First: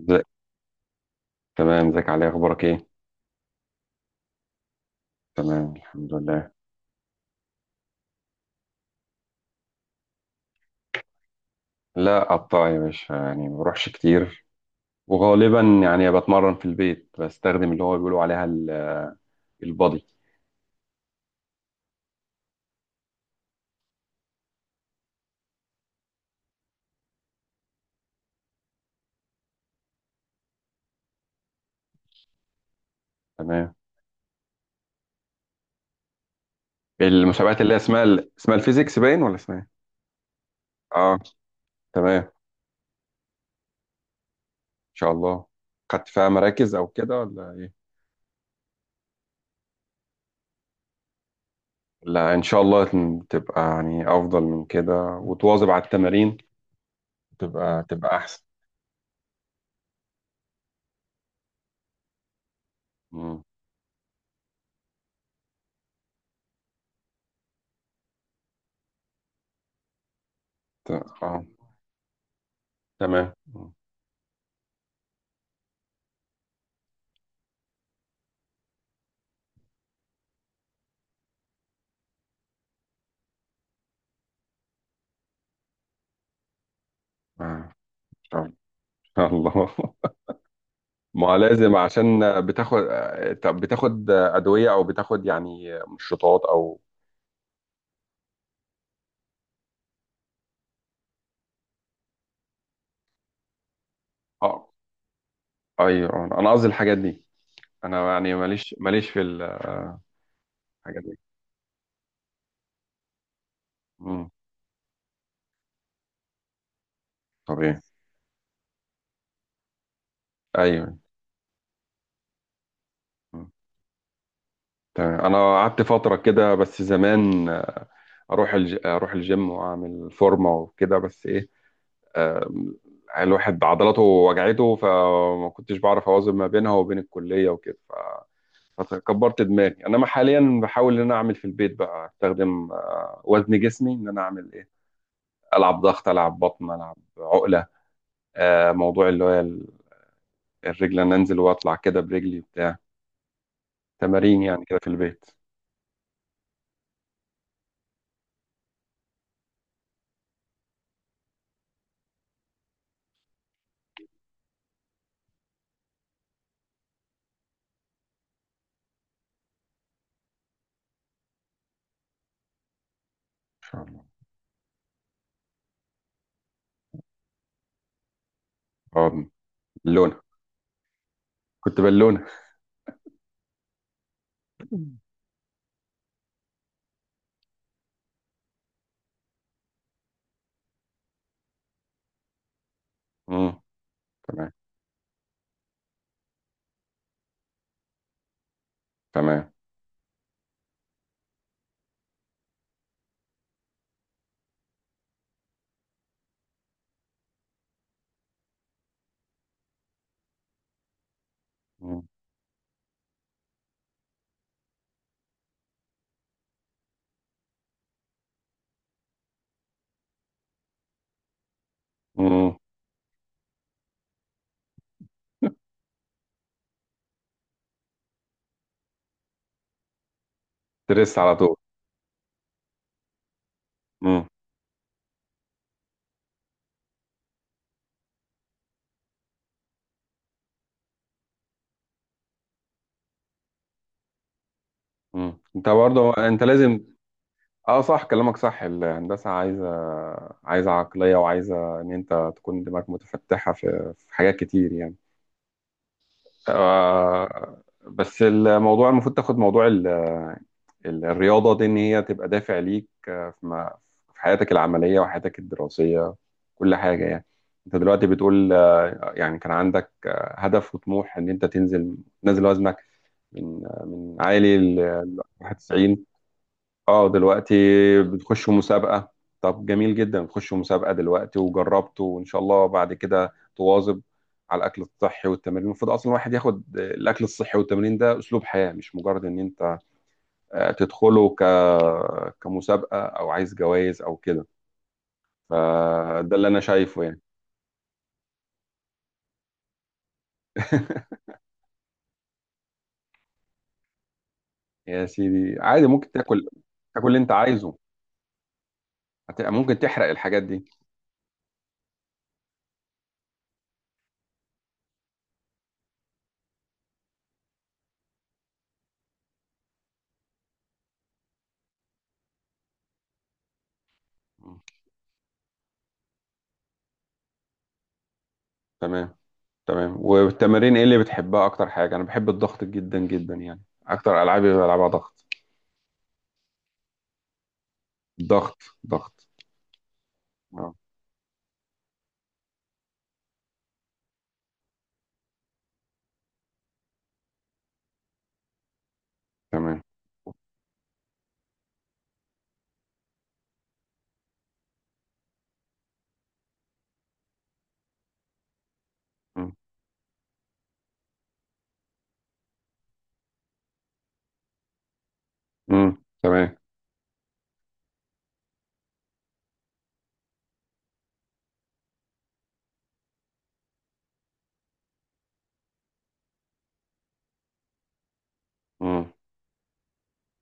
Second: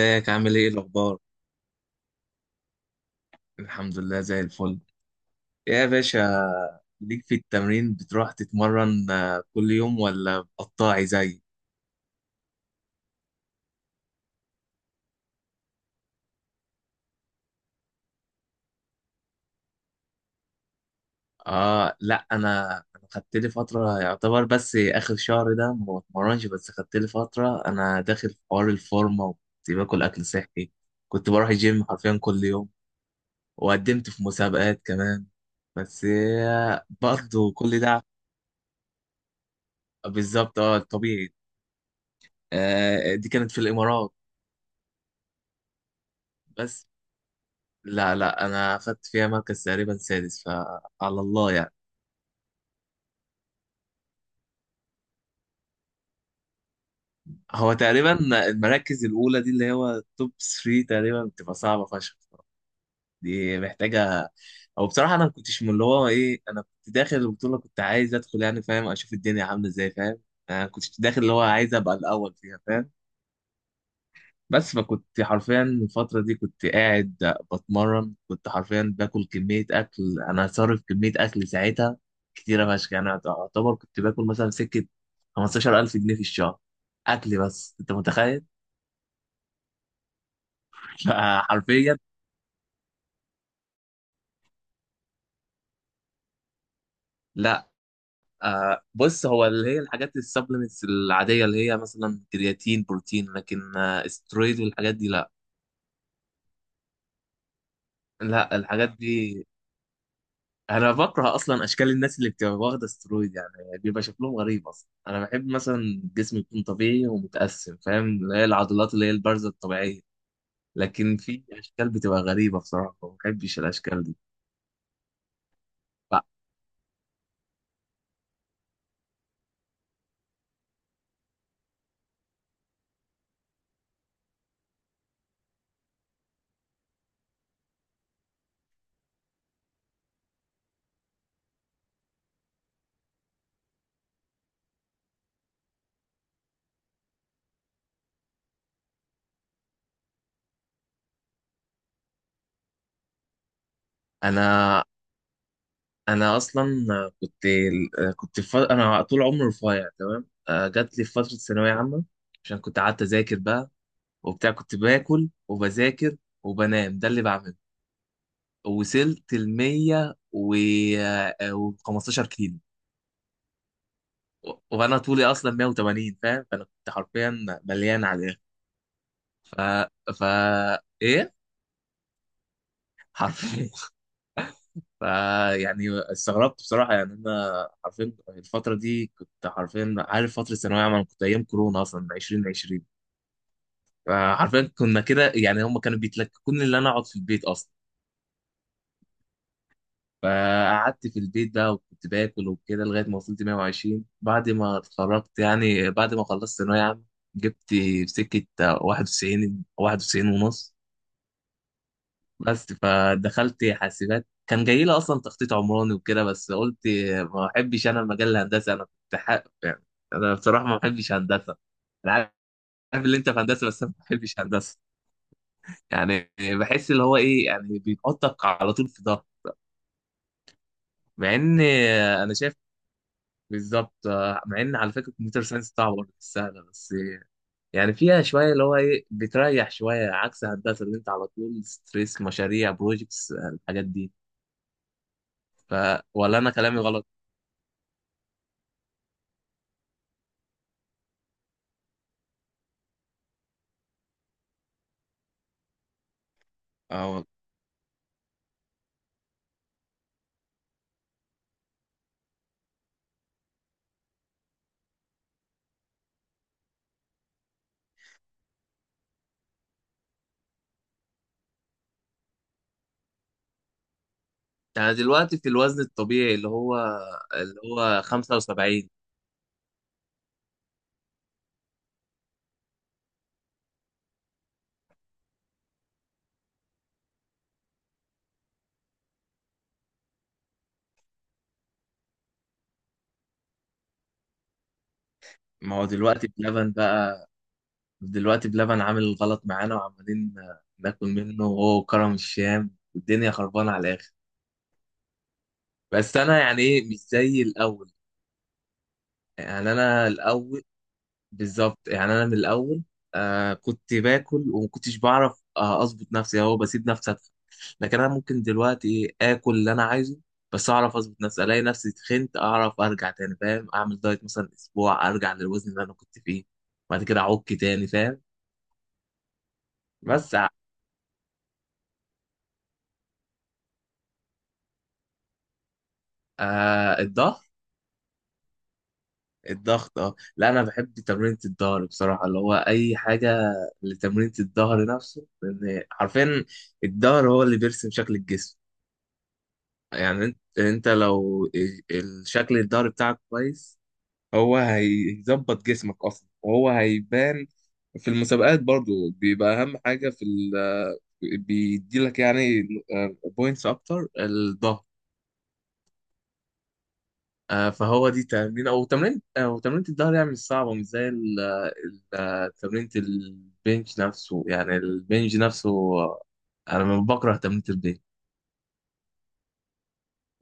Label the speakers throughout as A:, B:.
A: ازيك.
B: عامل ايه الاخبار؟
A: تمام، ازيك؟ علي اخبارك ايه؟
B: الحمد لله زي الفل
A: تمام،
B: يا
A: الحمد لله.
B: باشا. ليك في التمرين بتروح تتمرن، كل يوم ولا قطاعي زي.
A: لا، قطاع يا باشا، يعني ما بروحش كتير. وغالبا يعني بتمرن في البيت، بستخدم اللي هو بيقولوا عليها البادي.
B: اه لا، انا خدت لي فتره يعتبر، بس اخر شهر ده ما بتمرنش، بس خدت لي فتره انا داخل في حوار الفورمه، وكنت باكل اكل صحي. كنت بروح الجيم حرفيا كل يوم،
A: تمام.
B: وقدمت في مسابقات كمان، بس برضه
A: المسابقات اللي هي
B: كل
A: اسمها
B: ده.
A: اسمها الفيزيكس باين ولا اسمها ايه؟
B: بالظبط، اه
A: اه.
B: الطبيعي.
A: تمام، ان
B: آه دي كانت في الامارات.
A: شاء الله. خدت فيها مراكز او
B: بس
A: كده ولا ايه؟
B: لا لا، انا اخدت فيها مركز تقريبا سادس، فعلى الله يعني.
A: لا، ان شاء الله تبقى يعني افضل من كده وتواظب على التمارين.
B: هو
A: تبقى
B: تقريبا
A: تبقى احسن.
B: المراكز الاولى دي اللي هو توب 3 تقريبا بتبقى صعبه فشخ.
A: مم.
B: دي محتاجه. او بصراحه انا ما كنتش من اللي هو ايه، انا كنت داخل البطوله كنت عايز ادخل، يعني فاهم، اشوف الدنيا عامله ازاي، فاهم. انا
A: ت-
B: كنت داخل اللي
A: اه،
B: هو عايز ابقى الاول فيها، فاهم.
A: تمام. مم.
B: بس فكنت حرفيا الفترة دي كنت قاعد بتمرن، كنت حرفيا باكل كمية أكل. أنا صارف كمية أكل ساعتها كتيرة فشخ. يعني أعتبر كنت باكل مثلا سكة 15000 جنيه في الشهر أكل،
A: آه.
B: بس أنت متخيل؟
A: ان شاء الله. ما لازم،
B: فحرفيا
A: عشان بتاخد، طب بتاخد أدوية أو بتاخد يعني مشروطات أو؟
B: لا، بص، هو اللي هي الحاجات السبلمنتس العادية اللي هي مثلا كرياتين، بروتين، لكن استرويد
A: اه،
B: والحاجات دي لا.
A: أيوه، أنا قصدي الحاجات دي. أنا يعني
B: لا
A: ماليش
B: الحاجات
A: ماليش في
B: دي
A: الحاجات
B: انا
A: دي.
B: بكره اصلا اشكال الناس اللي بتبقى واخده استرويد، يعني بيبقى
A: مم.
B: شكلهم غريب اصلا. انا بحب مثلا جسمي يكون طبيعي ومتقسم،
A: طبيعي.
B: فاهم، اللي هي العضلات اللي هي البارزه الطبيعيه.
A: أيوه.
B: لكن في اشكال بتبقى غريبه بصراحه، ما
A: مم.
B: بحبش الاشكال دي.
A: تمام. أنا قعدت
B: ف-
A: فترة كده بس زمان، أروح الجيم وأعمل فورمة وكده، بس إيه؟ آم، الواحد عضلاته وجعته، فما كنتش بعرف أوازن ما بينها وبين الكلية وكده. فكبرت دماغي، انما حاليا بحاول ان انا اعمل في البيت بقى، استخدم وزن جسمي، ان انا اعمل ايه، العب ضغط، العب بطن، العب عقله، موضوع اللي هو الرجل، انا انزل واطلع كده برجلي بتاع، تمارين يعني كده
B: انا
A: في البيت.
B: انا اصلا كنت انا طول عمري رفيع تمام. جات لي في فتره ثانويه عامه، عشان كنت قعدت اذاكر بقى وبتاع، كنت باكل وبذاكر وبنام، ده اللي بعمله. وصلت ال 100 و 15 كيلو،
A: ان شاء الله.
B: وانا طولي اصلا 180، فاهم، فانا كنت حرفيا مليان على الاخر.
A: اه،
B: ف
A: بالونه.
B: ف ايه
A: كنت بالونه.
B: حرفيا. ف يعني استغربت بصراحه، يعني انا حرفيا الفتره دي كنت حرفيا، عارف، فتره ثانويه عامه، أنا كنت ايام كورونا اصلا 2020.
A: امم. تمام،
B: فحرفيا كنا كده، يعني هم كانوا بيتلككوني ان انا اقعد في البيت اصلا.
A: تمام.
B: فقعدت في البيت بقى وكنت باكل وكده لغايه ما وصلت 120. بعد ما اتخرجت، يعني بعد ما خلصت ثانويه عامه، جبت في سكه 91، 91 ونص. بس فدخلت حاسبات، كان جاي لي اصلا تخطيط عمراني وكده، بس قلت ما احبش انا المجال الهندسي، انا كنت حق يعني. انا بصراحه ما بحبش هندسه. انا عارف
A: امم
B: اللي انت في هندسه، بس انا ما بحبش هندسه يعني. بحس اللي هو ايه، يعني بينقطك على طول في ده.
A: ترس
B: مع
A: على طول.
B: ان انا شايف بالظبط.
A: امم.
B: مع ان على فكره الكمبيوتر ساينس صعبه برضه، مش سهله، بس يعني فيها شويه اللي هو ايه بتريح شويه عكس هندسه، اللي انت على طول ستريس، مشاريع، بروجكتس، الحاجات دي.
A: انت
B: ف
A: برضه،
B: ولا
A: انت
B: انا كلامي
A: لازم.
B: غلط؟
A: اه، صح. كلامك صح، الهندسة عايزة عقلية، وعايزة ان انت تكون دماغك متفتحة في حاجات كتير يعني.
B: اه والله.
A: آه، بس الموضوع المفروض تاخد موضوع الرياضة دي، ان هي تبقى دافع ليك، في في حياتك العملية وحياتك الدراسية، كل حاجة يعني. انت دلوقتي بتقول، يعني كان عندك هدف وطموح، ان انت تنزل نازل وزنك، من من عالي،
B: يعني
A: ل
B: دلوقتي في الوزن
A: 91.
B: الطبيعي اللي هو
A: اه دلوقتي
B: اللي هو
A: بتخشوا
B: 75.
A: مسابقة؟ طب، جميل جدا. بتخشوا مسابقة دلوقتي وجربتوا، وان شاء الله بعد كده تواظب على الاكل الصحي والتمرين. المفروض اصلا الواحد ياخد الاكل الصحي والتمرين ده اسلوب حياة، مش مجرد ان انت تدخله كمسابقة، او عايز جوائز او كده.
B: ما هو دلوقتي
A: فده اللي انا
B: بلبن
A: شايفه
B: بقى،
A: يعني.
B: دلوقتي بلبن عامل غلط معانا، وعمالين ناكل منه، وهو كرم الشام والدنيا خربانة على الآخر.
A: يا سيدي، عادي ممكن
B: بس أنا
A: تاكل،
B: يعني إيه، مش
A: تاكل اللي انت
B: زي
A: عايزه،
B: الأول. يعني
A: ممكن
B: أنا
A: تحرق الحاجات
B: الأول
A: دي.
B: بالظبط، يعني انا من الاول، آه كنت باكل وما كنتش بعرف اظبط نفسي، هو بسيب نفسي أدخل. لكن انا ممكن دلوقتي اكل اللي انا عايزه، بس اعرف اظبط نفسي. الاقي نفسي تخنت اعرف ارجع تاني، فاهم، اعمل دايت مثلا اسبوع ارجع للوزن اللي انا كنت فيه، بعد كده اعك تاني، فاهم.
A: تمام، تمام.
B: بس
A: والتمارين ايه اللي بتحبها؟ اكتر حاجه انا بحب الضغط جدا جدا يعني، اكتر العابي بلعبها ضغط،
B: الضغط،
A: ضغط، ضغط.
B: الضغط اه. لا انا
A: اه،
B: بحب تمرينة الظهر بصراحة، اللي هو اي حاجة لتمرينة الظهر نفسه، لان حرفيا الظهر هو اللي بيرسم شكل الجسم.
A: تمام.
B: يعني انت لو الشكل الظهري بتاعك كويس، هو هيظبط جسمك اصلا وهو هيبان. في المسابقات برضو
A: مم.
B: بيبقى اهم حاجة في ال... بيدي لك يعني بوينتس اكتر، الظهر.
A: مم. تمام.
B: فهو دي تمرين الظهر، يعني مش صعبة، مش زي ال... ال... تمرين البنج نفسه، يعني البنج نفسه آه، انا بكره تمرين البنج
A: مم.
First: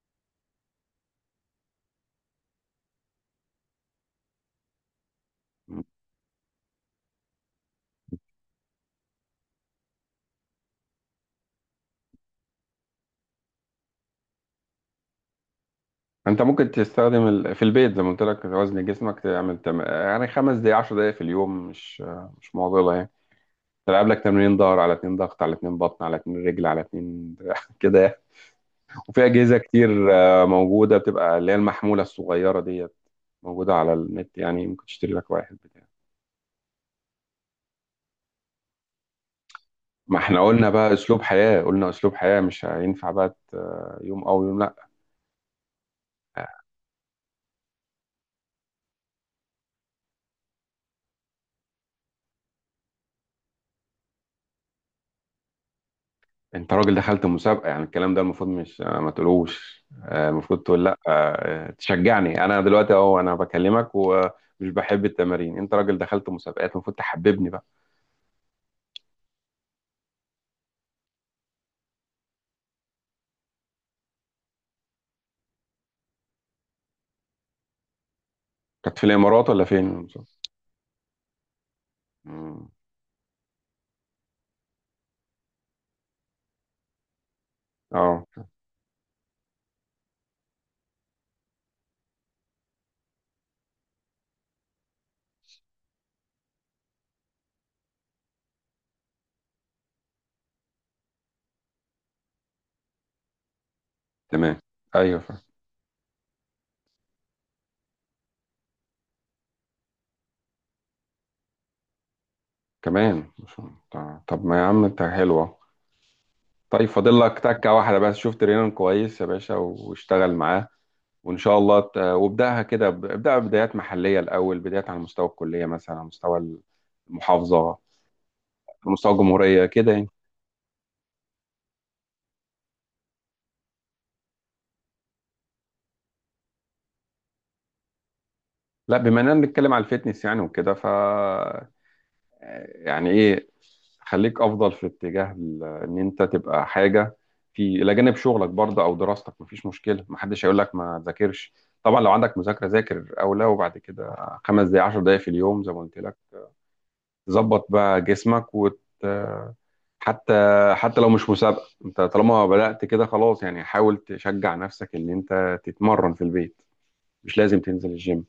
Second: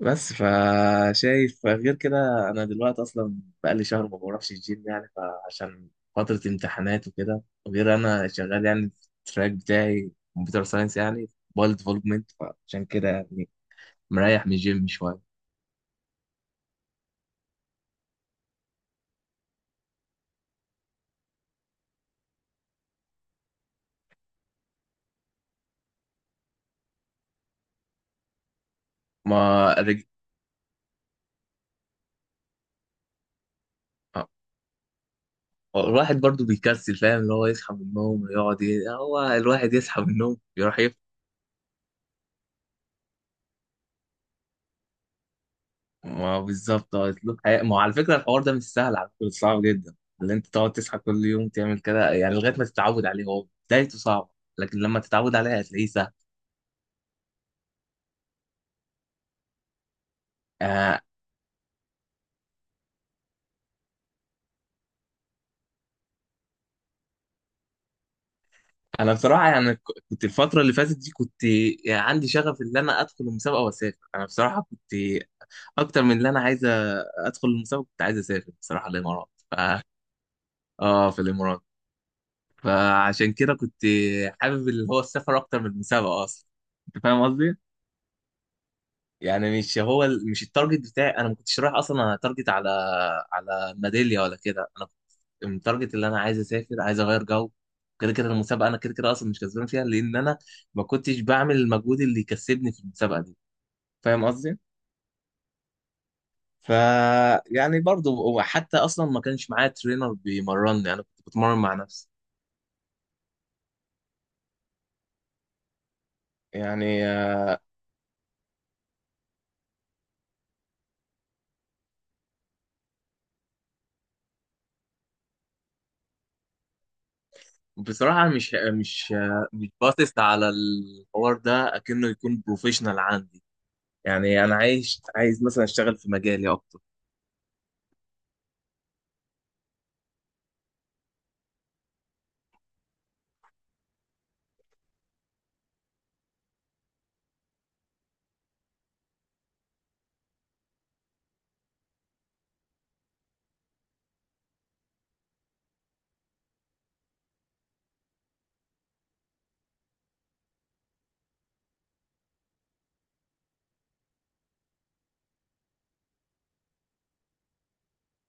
B: بس. فشايف غير كده. انا دلوقتي اصلا بقالي شهر ما بروحش الجيم يعني،
A: مم.
B: فعشان فترة امتحانات وكده، وغير انا شغال يعني في التراك بتاعي كمبيوتر ساينس، يعني موبايل ديفلوبمنت، فعشان كده يعني مريح من الجيم شوية.
A: انت ممكن تستخدم في البيت زي ما قلت لك، وزن جسمك تعمل يعني 5 دقايق، 10 دقايق في اليوم، مش معضله يعني. تلعب لك تمرين ظهر على اتنين، ضغط على اتنين، بطن على اتنين، رجل على اتنين، كده يعني. وفي اجهزه
B: ما
A: كتير
B: رج...
A: موجوده، بتبقى اللي هي المحموله الصغيره ديت، موجوده على
B: آه،
A: النت، يعني ممكن تشتري لك واحد بتاع.
B: الواحد برضو بيكسل، فاهم، اللي هو يصحى من النوم ويقعد هو الواحد يصحى من
A: ما
B: النوم
A: احنا قلنا
B: يروح.
A: بقى اسلوب حياة، قلنا اسلوب حياة، مش هينفع بقى يوم او يوم لا.
B: ما هو بالظبط هو اسلوب حياه. ما هو على فكره الحوار ده مش سهل على فكره، صعب جدا. اللي انت تقعد تصحى كل يوم تعمل كده، يعني لغايه ما تتعود عليه هو بدايته صعبه، لكن لما تتعود عليه هتلاقيه سهل.
A: انت راجل دخلت مسابقة، يعني الكلام ده المفروض، مش ما تقولوش، المفروض تقول، لا،
B: آه
A: تشجعني انا دلوقتي اهو، انا بكلمك ومش بحب التمارين. انت راجل دخلت مسابقات، المفروض تحببني بقى.
B: انا بصراحه يعني كنت الفتره اللي فاتت دي كنت، يعني عندي شغف ان انا ادخل المسابقه واسافر. انا بصراحه كنت اكتر من اللي انا عايز ادخل المسابقه، كنت عايز اسافر بصراحه
A: كانت في
B: الامارات
A: الامارات ولا فين المسابقة؟
B: اه في الامارات.
A: مم.
B: فعشان كده كنت حابب اللي هو السفر اكتر من المسابقه اصلا، انت فاهم قصدي؟
A: اه،
B: يعني مش هو ال- مش التارجت بتاعي، انا ما كنتش رايح اصلا اتارجت على على ميداليه ولا كده. انا كنت التارجت اللي انا عايز اسافر، عايز اغير جو. كده كده المسابقه انا كده كده اصلا مش كسبان فيها، لان انا ما كنتش بعمل المجهود اللي يكسبني في المسابقه دي، فاهم
A: تمام.
B: قصدي.
A: ايوه، فاهم.
B: ف يعني برضه، وحتى اصلا ما كانش معايا ترينر بيمرني، انا كنت بتمرن مع نفسي
A: كمان طب، طب ما يا عم انت حلوة. طيب،
B: يعني.
A: فاضل لك تكة واحدة بس. شفت رينان كويس يا باشا واشتغل معاه، وان شاء الله وابداها كده، ابداها بدايات محليه الاول، بدايات على مستوى الكليه مثلا، على مستوى المحافظه،
B: بصراحه
A: على مستوى الجمهوريه
B: مش
A: كده يعني.
B: باصص على الحوار ده اكنه يكون بروفيشنال عندي يعني. انا عايز مثلا اشتغل في مجالي اكتر.
A: لا، بما اننا بنتكلم على الفتنس يعني وكده، يعني ايه، خليك افضل في اتجاه ان انت تبقى حاجه في الى جانب شغلك برضه او دراستك. مفيش مشكله، محدش هيقول لك ما تذاكرش. طبعا لو عندك مذاكره ذاكر او لا، وبعد كده 5 دقائق، 10 دقائق في اليوم زي ما قلت لك، تظبط بقى جسمك حتى، لو مش مسابقة، انت طالما بدأت كده خلاص يعني، حاول تشجع نفسك ان انت تتمرن في البيت. مش لازم تنزل الجيم،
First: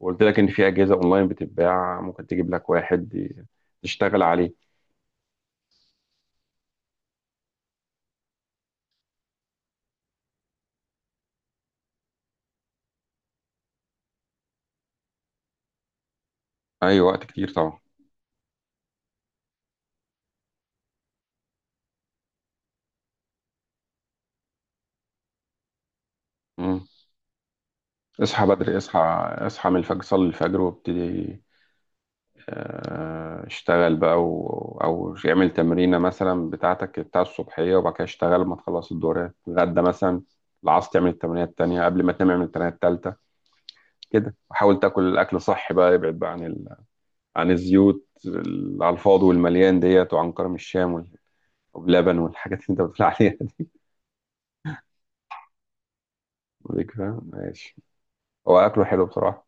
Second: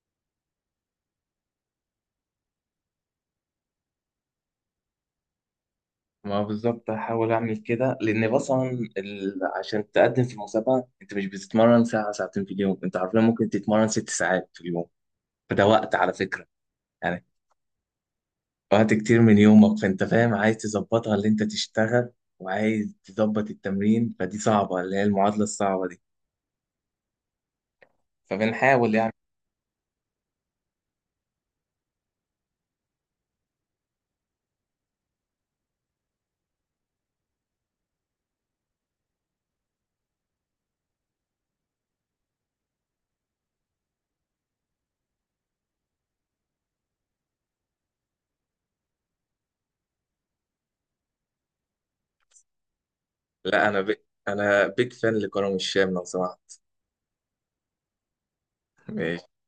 A: وقلت لك ان في أجهزة اونلاين بتتباع، ممكن تجيب لك واحد تشتغل عليه.
B: ما بالظبط هحاول اعمل كده، لان مثلا ال... عشان تقدم في المسابقه انت مش بتتمرن ساعه ساعتين في اليوم، انت عارفين ممكن تتمرن 6 ساعات في اليوم. فده وقت على فكره
A: اي، وقت
B: يعني،
A: كتير طبعا.
B: وقت كتير من يومك. فانت فاهم عايز تظبطها اللي انت تشتغل، وعايز تظبط التمرين، فدي صعبه، اللي هي المعادله الصعبه دي.
A: مم. اصحى بدري،
B: فبنحاول
A: اصحى،
B: يعني.
A: اصحى من الفجر، صلي الفجر وابتدي، اشتغل بقى او يعمل تمرينه مثلا بتاعتك بتاع الصبحيه، وبعد كده اشتغل لما تخلص. الدورات غدا مثلا العصر تعمل التمرينه التانيه، قبل ما تنام اعمل التمرينه التالته كده. وحاول تاكل الاكل صحي بقى، ابعد بقى عن عن الزيوت على الفاضي والمليان ديت، وعن كرم الشام واللبن، والحاجات اللي انت بتقول عليها دي.
B: لا انا انا بيج فان لكرم الشام لو سمحت.
A: ليك، فاهم، ماشي. هو اكله حلو
B: ماشي،
A: بصراحه،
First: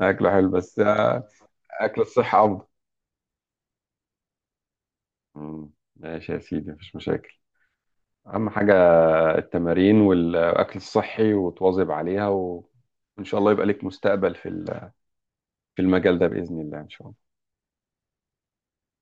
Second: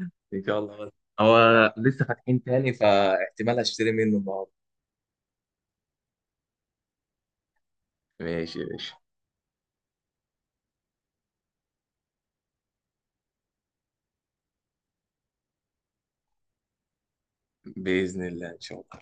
A: اكله
B: ان
A: حلو
B: شاء
A: بس
B: الله. بس هو
A: اكل
B: لسه فاتحين
A: الصحه افضل.
B: تاني، فاحتمال اشتري منه النهارده.
A: مم. ماشي يا سيدي، مفيش مشاكل. اهم
B: ماشي يا
A: حاجه
B: باشا،
A: التمارين والأكل الصحي، وتواظب عليها، وإن شاء الله يبقى لك مستقبل في المجال ده، بإذن الله، إن شاء الله.
B: باذن الله ان شاء الله.